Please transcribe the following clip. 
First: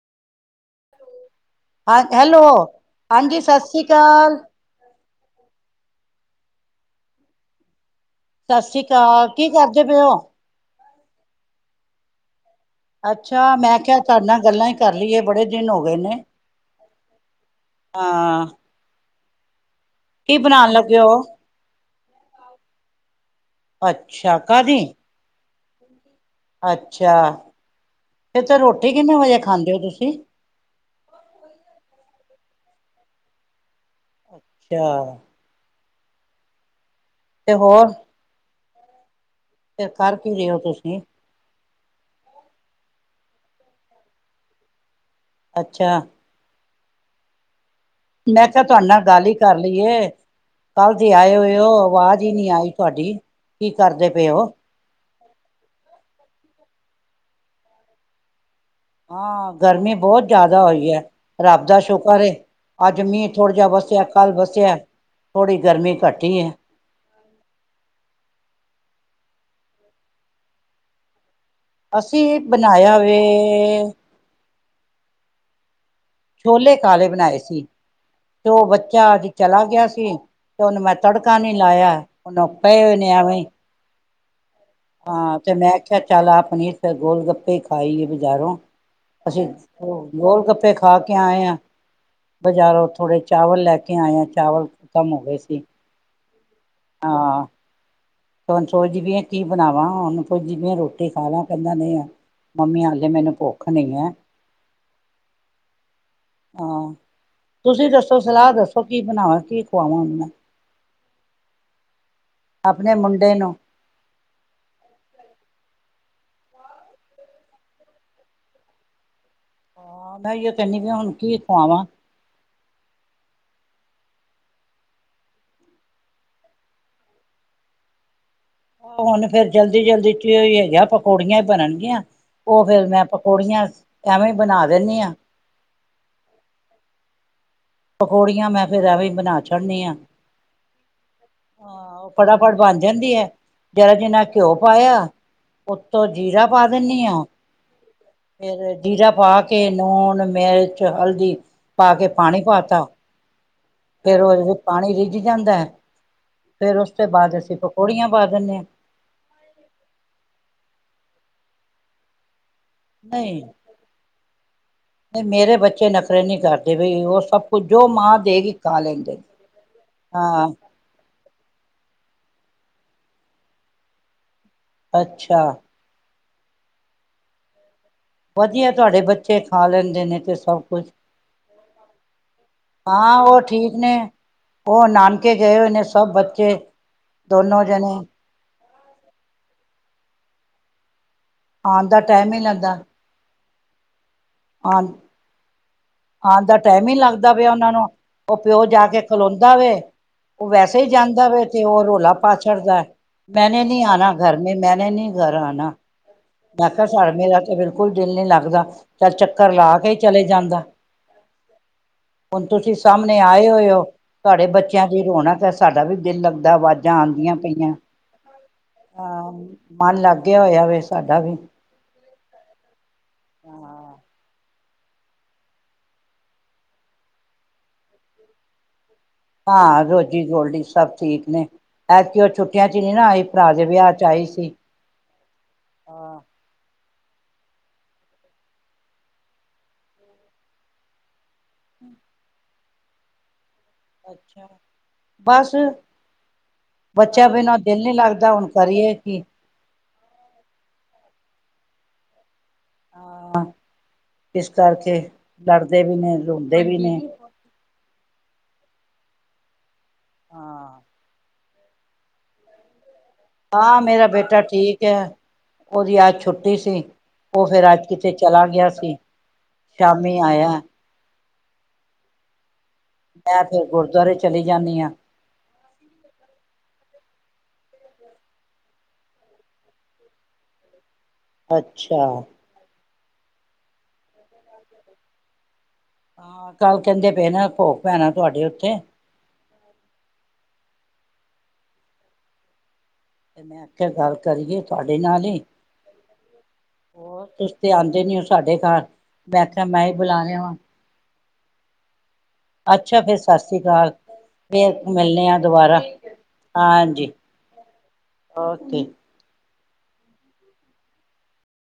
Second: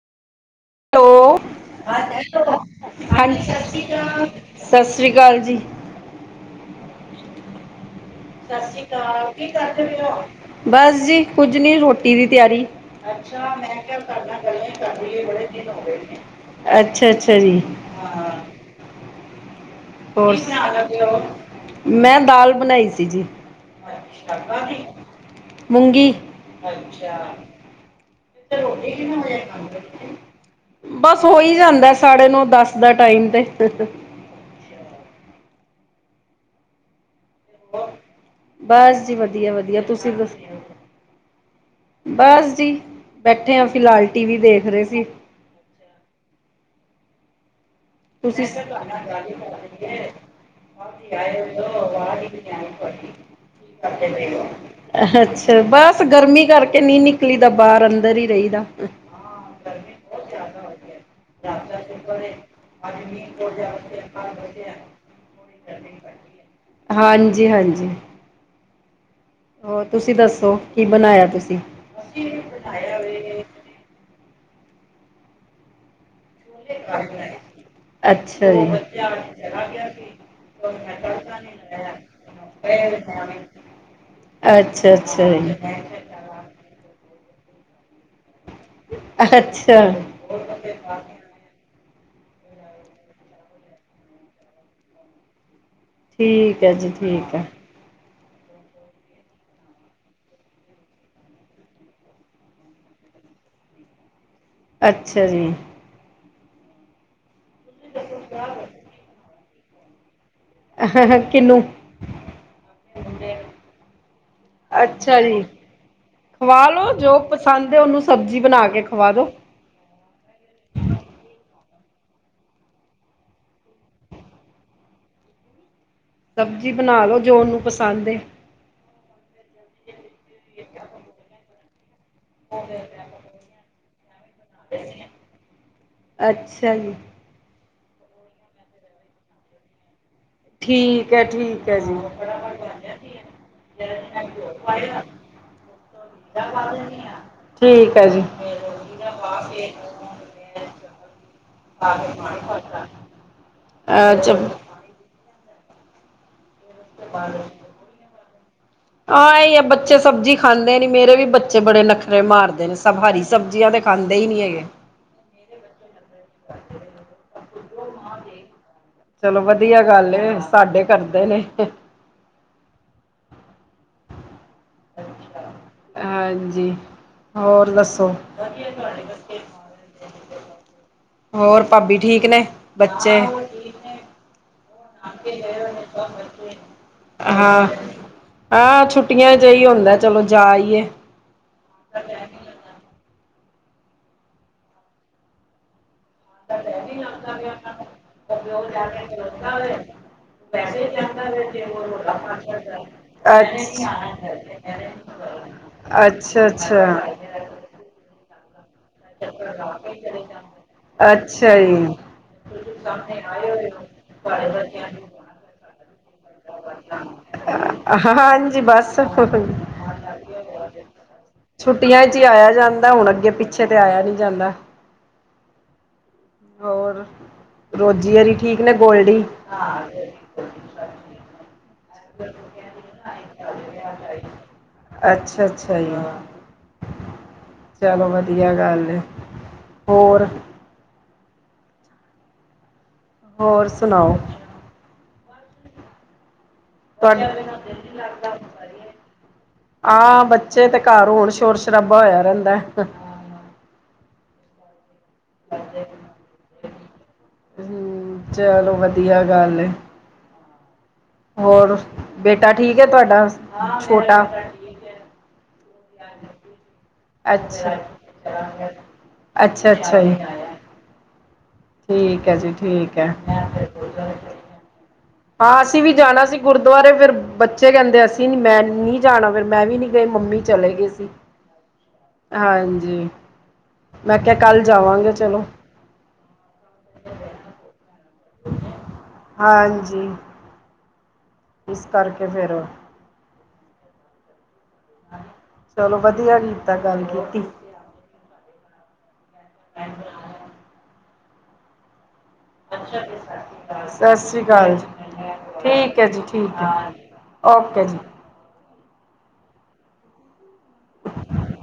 Hello, ਹਾਂਜੀ ਸਤਿ ਸ਼੍ਰੀ ਅਕਾਲ, ਸਤਿ ਸ਼੍ਰੀ ਅਕਾਲ ਜੀ। ਸਤ ਸ਼੍ਰੀ ਅਕਾਲ। ਕੀ ਕਰਦੇ ਹੋ ਬਸ ਜੀ ਕੁੱਝ ਨੀ ਰੋਟੀ ਦੀ ਤਿਆਰੀ। ਅੱਛਾ, ਮੈਂ ਕਿਹਾ ਤੁਹਾਡੇ ਨਾਲ ਗੱਲਾਂ ਹੀ ਕਰ ਲਈਏ ਬੜੇ ਦਿਨ ਹੋ ਗਏ ਨੇ। ਅੱਛਾ, ਅੱਛਾ ਜੀ। ਹਾਂ। ਕੀ ਬਨਾਨ ਲਗੇ ਹੋ, ਮੈਂ ਦਾਲ ਬਣਾਈ ਸੀ ਜੀ। ਅੱਛਾ, ਕਾਦੀ? ਮੂੰਗੀ। ਅੱਛਾ। ਤੇ ਰੋਟੀ ਕਿਨੇਂ ਵਜੇ ਖਾਂਦੇ ਓ ਤੁਸੀ? ਬਸ ਹੋ ਈ ਜਾਂਦੈ ਸਾਢੇ ਨੌਂ ਦੱਸ ਦਾ ਟਾਈਮ ਤੇ। ਅੱਛਾ। ਤੇ ਹੋਰ ਬਸ ਜੀ ਵਧੀਆ ਵਧੀਆ‌। ਫਿਰ ਤੁਸੀ ਕਰ ਕੀ ਦੱਸ ਰਹੇ ਹੋ ਤੁਸੀਂ ਬਸ ਜੀ ਬੈਠੇ ਆਂ। ਫਿਲਹਾਲ ਟੀਵੀ ਦੇਖ ਰੇ ਸੀ। ਅੱਛਾ। ਤੁਸੀਂ ਮੈਂ ਕੇਆ ਤੁਆਡੇ ਨਾਲ ਗੱਲ ਈ ਕਰ ਲਈਏ। ਕੱਲ ਦੇ ਆਏ ਹੋਏ ਓ ਵਾਜ ਈ ਨਈ ਆਈ ਤੁਆਡੀ। ਕੀ ਕਰਦੇ ਪੇਓ? ਅੱਛਾ, ਬਸ ਗਰਮੀ ਕਰਕੇ ਨੀ ਨਿਕਲੀ ਦਾ ਬਾਰ ਅੰਦਰ ਈ ਰਈਦਾ। ਹਾਂ, ਗਰਮੀ ਬੋਤ ਜਾਦਾ ਹੋਈ ਐ। ਰੱਬ ਦਾ ਸ਼ੁਕਰ ਏ। ਅੱਜ ਮੀਂ ਥੋੜਾ ਜਾ ਵੱਸੇਆ ਕੱਲ ਵੱਸੇਆ ਐ ਥੋੜੀ ਗਰਮੀ ਘਟੀ ਏ। ਹਾਂਜੀ ਹਾਂਜੀ। ਹੋਰ ਤੁਸੀ ਦੱਸੋ ਕੀ ਬਨਾਏਆ ਤੁਸੀ? ਅਸੀ ਬਨਾਏਆ ਵੇ ਛੋਲੇ ਕਾਲੇ ਬਣਾਏ ਸੀ। ਤੇ ਅੱਛਾ ਓ ਜੀ ਬੱਚਾ ਅੱਜ ਚਲਾ ਗੇਆ ਸੀ। ਤੇ ਓਨ ਮੈਂ ਤੜਕਾ ਨੀ ਲਾਏਆ, ਹੁਨ ਓ ਪਏ ਹੋਏ ਨੇ ਐਵੇਂ ਈ। ਅੱਛਾ ਅੱਛਾ ਜੀ। ਚਲ ਆ ਪਨੀਰ ਫੇਰ ਗੋਲ ਗੱਪੇ ਈ ਖਾਈਏ ਬਜਾਰੋਂ। ਅਸੀ ਅੱਛਾ ਗੋਲ ਗੱਪੇ ਖਾ ਕੇ ਆਏ ਆਂ। ਬਜਾਰੋਂ। ਥੋੜ ਚਾਵਲ ਲੈ ਕੇ ਆਏ ਆਂ ਚਾਵਲ ਖਤਮ ਹੋ ਗੇਸੀ। ਠੀਕ ਐ ਜੀ ਠੀਕ ਐ। ਹੁਣ ਸੋਚਦੀ ਪੀਆਂ ਕੀ ਬਣਾਵਾਂ? ਓਨੂੰ ਪੋਛਦੀ ਪੀਆਂ ਰੋਟੀ ਖਾ ਲੈ ਕੈਂਦਾ ਨੀ ਆ ਮੰਮੀ ਹਾਲੇ ਮੈਨੂੰ ਭੁੱਖ ਨਈ ਐ। ਅੱਛਾ ਜੀ। ਹਾਂ, ਤੁਸੀ ਦੱਸੋ ਸਲਾਹ ਦੱਸੋ ਕੀ ਬਣਾਵਾਂ ਕੀ ਖਵਾਵਾਂ ਓਨੂੰ ਮੈਂ? ਕਿਨੂੰ, ਆਪਣੇ ਮੁੰਡੇ ਨੂੰ ਅੱਛਾ ਜੀ। ਖਵਾ ਲੋੋ ਜੋ ਪਸੰਦ ਏ ਓਨੂੰ ਸਬਜੀ ਬਨਾ ਕੇ ਖਵਾ ਦੋ। ਹਾਂ ਮੈਂ ਓਈ ਓ ਕੇਨੀ ਪੀ ਆਂ ਹੁਨ ਕੀ ਖਵਾਵਾਂ? ਸਬਜੀ ਬਨਾ ਲੋ ਜੋ ਓਨੂੰ ਪਸੰਦ ਏ। ਹੋਨ ਫੇਰ ਜਲਦੀ ਜਲਦੀ ਚ ਓਈ ਹੈਗਾ ਪਕੌੜੀਆਂ ਈ ਬਣਨਗੀਆਂ। ਓ ਫੇਰ ਮੈਂ ਪਕੌੜੀਆਂ ਐਵੇਂ ਈ ਬਨਾ ਦੇਨੀ ਆਂ। ਅੱਛਾ ਜੀ। ਪਕੌੜੀਆਂ ਮੈਂ ਫੇਰ ਐਵੇਂ ਈ ਬਨਾ ਛਡਨੀ ਆਂ। ਠੀਕ ਹੈ ਠੀਕ ਹੈ ਜੀ ਹਾਂ, ਓ ਫਟਾਫਟ ਬਨ ਜਾਂਦੀ ਏ। ਜਰਾ ਜਿਨਾ ਘਓ ਪਾਏਆ ਉੱਤੋਂ ਜੀਰਾ ਪਾ ਦਿੰਨੀ ਆਂ। ਠੀਕ ਐ ਜੀ। ਫੇਰ ਜੀਰਾ ਪਾ ਕੇ ਲੂਣ, ਮਿਰਚ, ਹਲਦੀ ਪਾ ਕੇ ਪਾਣੀ ਪਾਤਾ। ਤਾ, ਫੇਰ ਅੱਛਾ ਓ ਪਾਣੀ ਰਿੱਝ ਜਾਂਦਾ ਐ, ਫੇਰ ਓਸ ਤੇ ਬਾਦ ਅਸੀ ਪਕੌੜੀਆਂ ਪਾ ਦੇਨੇ ਆਂ। ਹਾਂ, ਏਈ ਐ ਬੱਚੇ ਸਬਜੀ ਖਾਂਦੇ ਨੀ, ਮੇਰੇ ਵੀ ਬੱਚੇ ਬੜੇ ਨੱਖਰੇ ਮਾਰਦੇ ਨੇ। ਸਭ ਹਰੀ ਸਬਜ਼ੀਆਂ ਤੇ ਖਾਂਦੇ ਈ ਨਹੀਂ ਹੈਗੇ। ਨੀ ਮੇਰੇ ਬੱਚੇ ਨਖਰੇ ਨਹੀਂ ਕਰਦੇ ਬਈ, ਉਹ ਸਭ ਕੁਝ ਜੋ ਮਾਂ ਦਏਗੀ ਖਾ ਲੇਂ। ਚਲੋ ਵਧੀਆ ਗੱਲ ਏ, ਸਾਡੇ ਕਰਦੇ ਨੇ। ਅੱਛਾ। ਹਾਂਜੀ, ਹੋਰ ਦੱਸੋ। ਵਧੀਆ, ਤੁਹਾਡੇ ਬੱਚੇ ਖਾ ਲੈਂਦੇ ਨੇ 'ਤੇ ਸਭ ਕੁਛ। ਹੋਰ ਭਾਬੀ ਠੀਕ? ਨੇ ਹਾਂ, ਬੱਚੇ ਉਹ ਠੀਕ ਨੇ, ਉਹ ਨਾਨਕੇ ਗਏ ਹੋਏ ਨੇ ਸਭ ਬੱਚੇ। ਦੋਨੋਂ ਹਾਂ ਜਨੇ। ਹਾਂ, ਛੁੱਟੀਆਂ 'ਚ ਐਈਓ ਹੁੰਦੈ ਚਲੋ ਜਾਈਏ। ਆਣ ਦਾ ਟਾਈਮ ਨੀ ਲੱਗਦਾ। ਆਨ ਆਨ ਦਾ ਟਾਈਮ ਹੀ ਨੀ ਲੱਗਦਾ ਪਿਆ ਅੱਛਾ ਓਨਾਂ ਨੂੰ, ਓ ਪਿਓ ਜਾ ਕੇ ਖਲੋਂਦਾ ਵੇ ਓ ਵੈਸੇ ਈ ਜਾਂਦਾ ਵੇ ਤੇ ਓ ਰੌਲਾ ਪਾ ਛੱਡਦਾ, ਮੈਨੇ ਨੀ ਆਨਾ ਘਰ ਮੇਂ ਮੈਨੇ ਨੀ ਘਰ ਆਨਾ। ਅੱਛਾ। ਮੈਂ ਕਿਹਾ ਸਾਡ-ਮੇਰਾ 'ਤੇ ਬਿਲਕੁਲ ਦਿਲ ਨੀ ਲੱਗਦਾ। ਚੱਲ ਚੱਕਰ ਲਾ ਕੇ ਈ ਚਲੇ ਜਾਂਦਾ। ਅੱਛਾ ਜੀ ਹੁਣ ਤੁਸੀਂ ਸਾਮਣੇ ਆਏ ਹੋਏ ਹੋ, ਤੁਹਾਡੇ ਬੱਚਿਆਂ ਦੀ ਰੌਣਕ ਐ ਸ ਸਾਡਾ ਵੀ ਦਿਲ ਲੱਗਦੈ, ਵਾਜ਼ਾਂ ਆਂਦੀਆਂ ਪਈਆਂ। ਹਾ ਹਾਂਜੀ ਬਸ। ਹਾਂ, ਮਨ ਲੱਗ ਗਯਾ ਹੋਇਆ ਵੇ ਸਾਡਾ ਵੀ। ਛੁੱਟੀਆਂ 'ਚ ਈ ਆਇਆ ਜਾਂਦੈ, ਹੁਣ ਅੱਗੇ-ਪਿੱਛੇ ਤੇ ਹਾਂ ਆਇਆ ਨੀ ਜਾਂਦਾ। ਹੋਰ, ਰੋਜੀ ਔਰੀ ਠੀਕ ਨੇ ਗੋਲਡੀ? ਹਾਂ, ਰੋਜੀ-ਗੋਲਡੀ ਸਭ ਠੀਕ ਨੇ। ਐਦਕੀ ਓ ਛੁੱਟੀਆਂ 'ਚ ਨੀ ਨਾ ਆਈ, ਭਰਾ ਦੇ ਵਿਆਹ 'ਚ ਆਈ ਸੀ। ਅੱਛਾ ਅੱਛਾ ਹਾਂ ਜੀ। ਚਲੋ ਵਧੀਆ ਗੱਲ ਏ, ਹੋਰ! ਹੋਰ ਸ ਬਸ ਬੱਚਿਆਂ ਤੁਹਾਡੇ ਬਿਨਾਂ ਦਿਲ ਨੀ ਲੱਗਦਾ, ਹੁਣ ਕਰੀਏ ਕੀ? ਹਾਂ, ਬੱਚੇ ਤੇ ਘਰ ਹੋਣ ਸ਼ੋਰ-ਸ਼ਰਾਬਾ ਹੋਇਆ ਰੈਂਦੈ। ਹਾਂ, ਇਸ ਕਰਕੇ ਲੜਦੇ ਵੀ ਨੇ, ਰੌਂਦੇ ਵੀ ਨੇ। ਹੰ, ਚਲੋ ਵਧੀਆ ਗੱਲ ਏ। ਹਾਂ ਹੋਰ, ਬੇਟਾ ਠੀਕ ਏ ਤੁਆਡਾ? ਹਾਂ, ਮੇਰਾ ਬੇਟਾ ਠੀਕ ਏ। ਓਦੀ ਅੱਜ ਛੁੱਟੀ ਸੀ, ਓ ਫੇਰ ਅੱਜ ਕਿਤੇ ਚਲਾ ਗਿਆ ਸੀ। ਅੱਛਾ-ਅੱਛਾ ਜੀ। ਸ਼ਾਮੀ ਆਇਆ ਠੀਕ ਐ ਜੀ ਠੀਕ। ਹੈ ਮੈਂ ਫੇਰ ਗੁਰਦੁਆਰੇ ਚਲੀ ਜਾਨੀ ਆਂ। ਹਾਂ ਅਸੀਂ ਵੀ ਜਾਣਾ ਸੀ ਗੁਰਦੁਆਰੇ ਫਿਰ ਬੱਚੇ ਕੈਂਦੇ ਅਸੀਂ ਨੀਂ ਮੈਂ ਨੀ ਜਾਣਾ ਫਿਰ ਮੈਂ ਵੀ ਨੀ ਗਈ, ਮੰਮੀ ਚਲੇ ਗਏ ਸੀ। ਅੱਛਾ। ਹਾਂਜੀ, ਮੈਂ ਕਿਆ ਕੱਲ੍ਹ ਜਾਵਾਂਗੇ ਚਲੋ। ਹਾਂ ਕੱਲ ਕੇੰਦੇ ਪਏ ਨੇ ਭੋਗ ਪੈਨਾ ਤੁਹਾਡੇ ਉੱਥੇ। ਹਾਂਜੀ। ਇਸ ਕਰਕੇ ਫੇਰ ਤੇ ਮੈਂ ਕਿਆ ਗੱਲ ਕਰੀਏ ਤੁਹਾਡੇ ਨਾਲ ਹੀ ਚਲੋ ਵਧੀਆ ਕੀਤਾ ਗੱਲ ਹੋਰ ਕੀਤੀ। ਤੁਸੀਂ ਤੇ ਆਬਦੇ ਨੀ ਉ ਸਾਡੇ ਘਰ ਮੈਂ ਕਿਆ ਮੈਂ ਹੀ ਬੁਲਾ ਲਿਆਵਾਂ। ਅੱਛਾ ਫੇਰ ਸਤਿ ਸ੍ਰੀ ਅਕਾਲ ਸਸ ਸ੍ਰੀ ਕਾਲ ਫੇਰ ਜੀ, ਮਿਲਣੇ ਆ ਦੁਬਾਰਾ ਠੀਕ ਏ ਜੀ ਠੀਕ ਏ। ਹਾਂਜੀ ਓਕੇ ਜੀ। ਓਕੇ।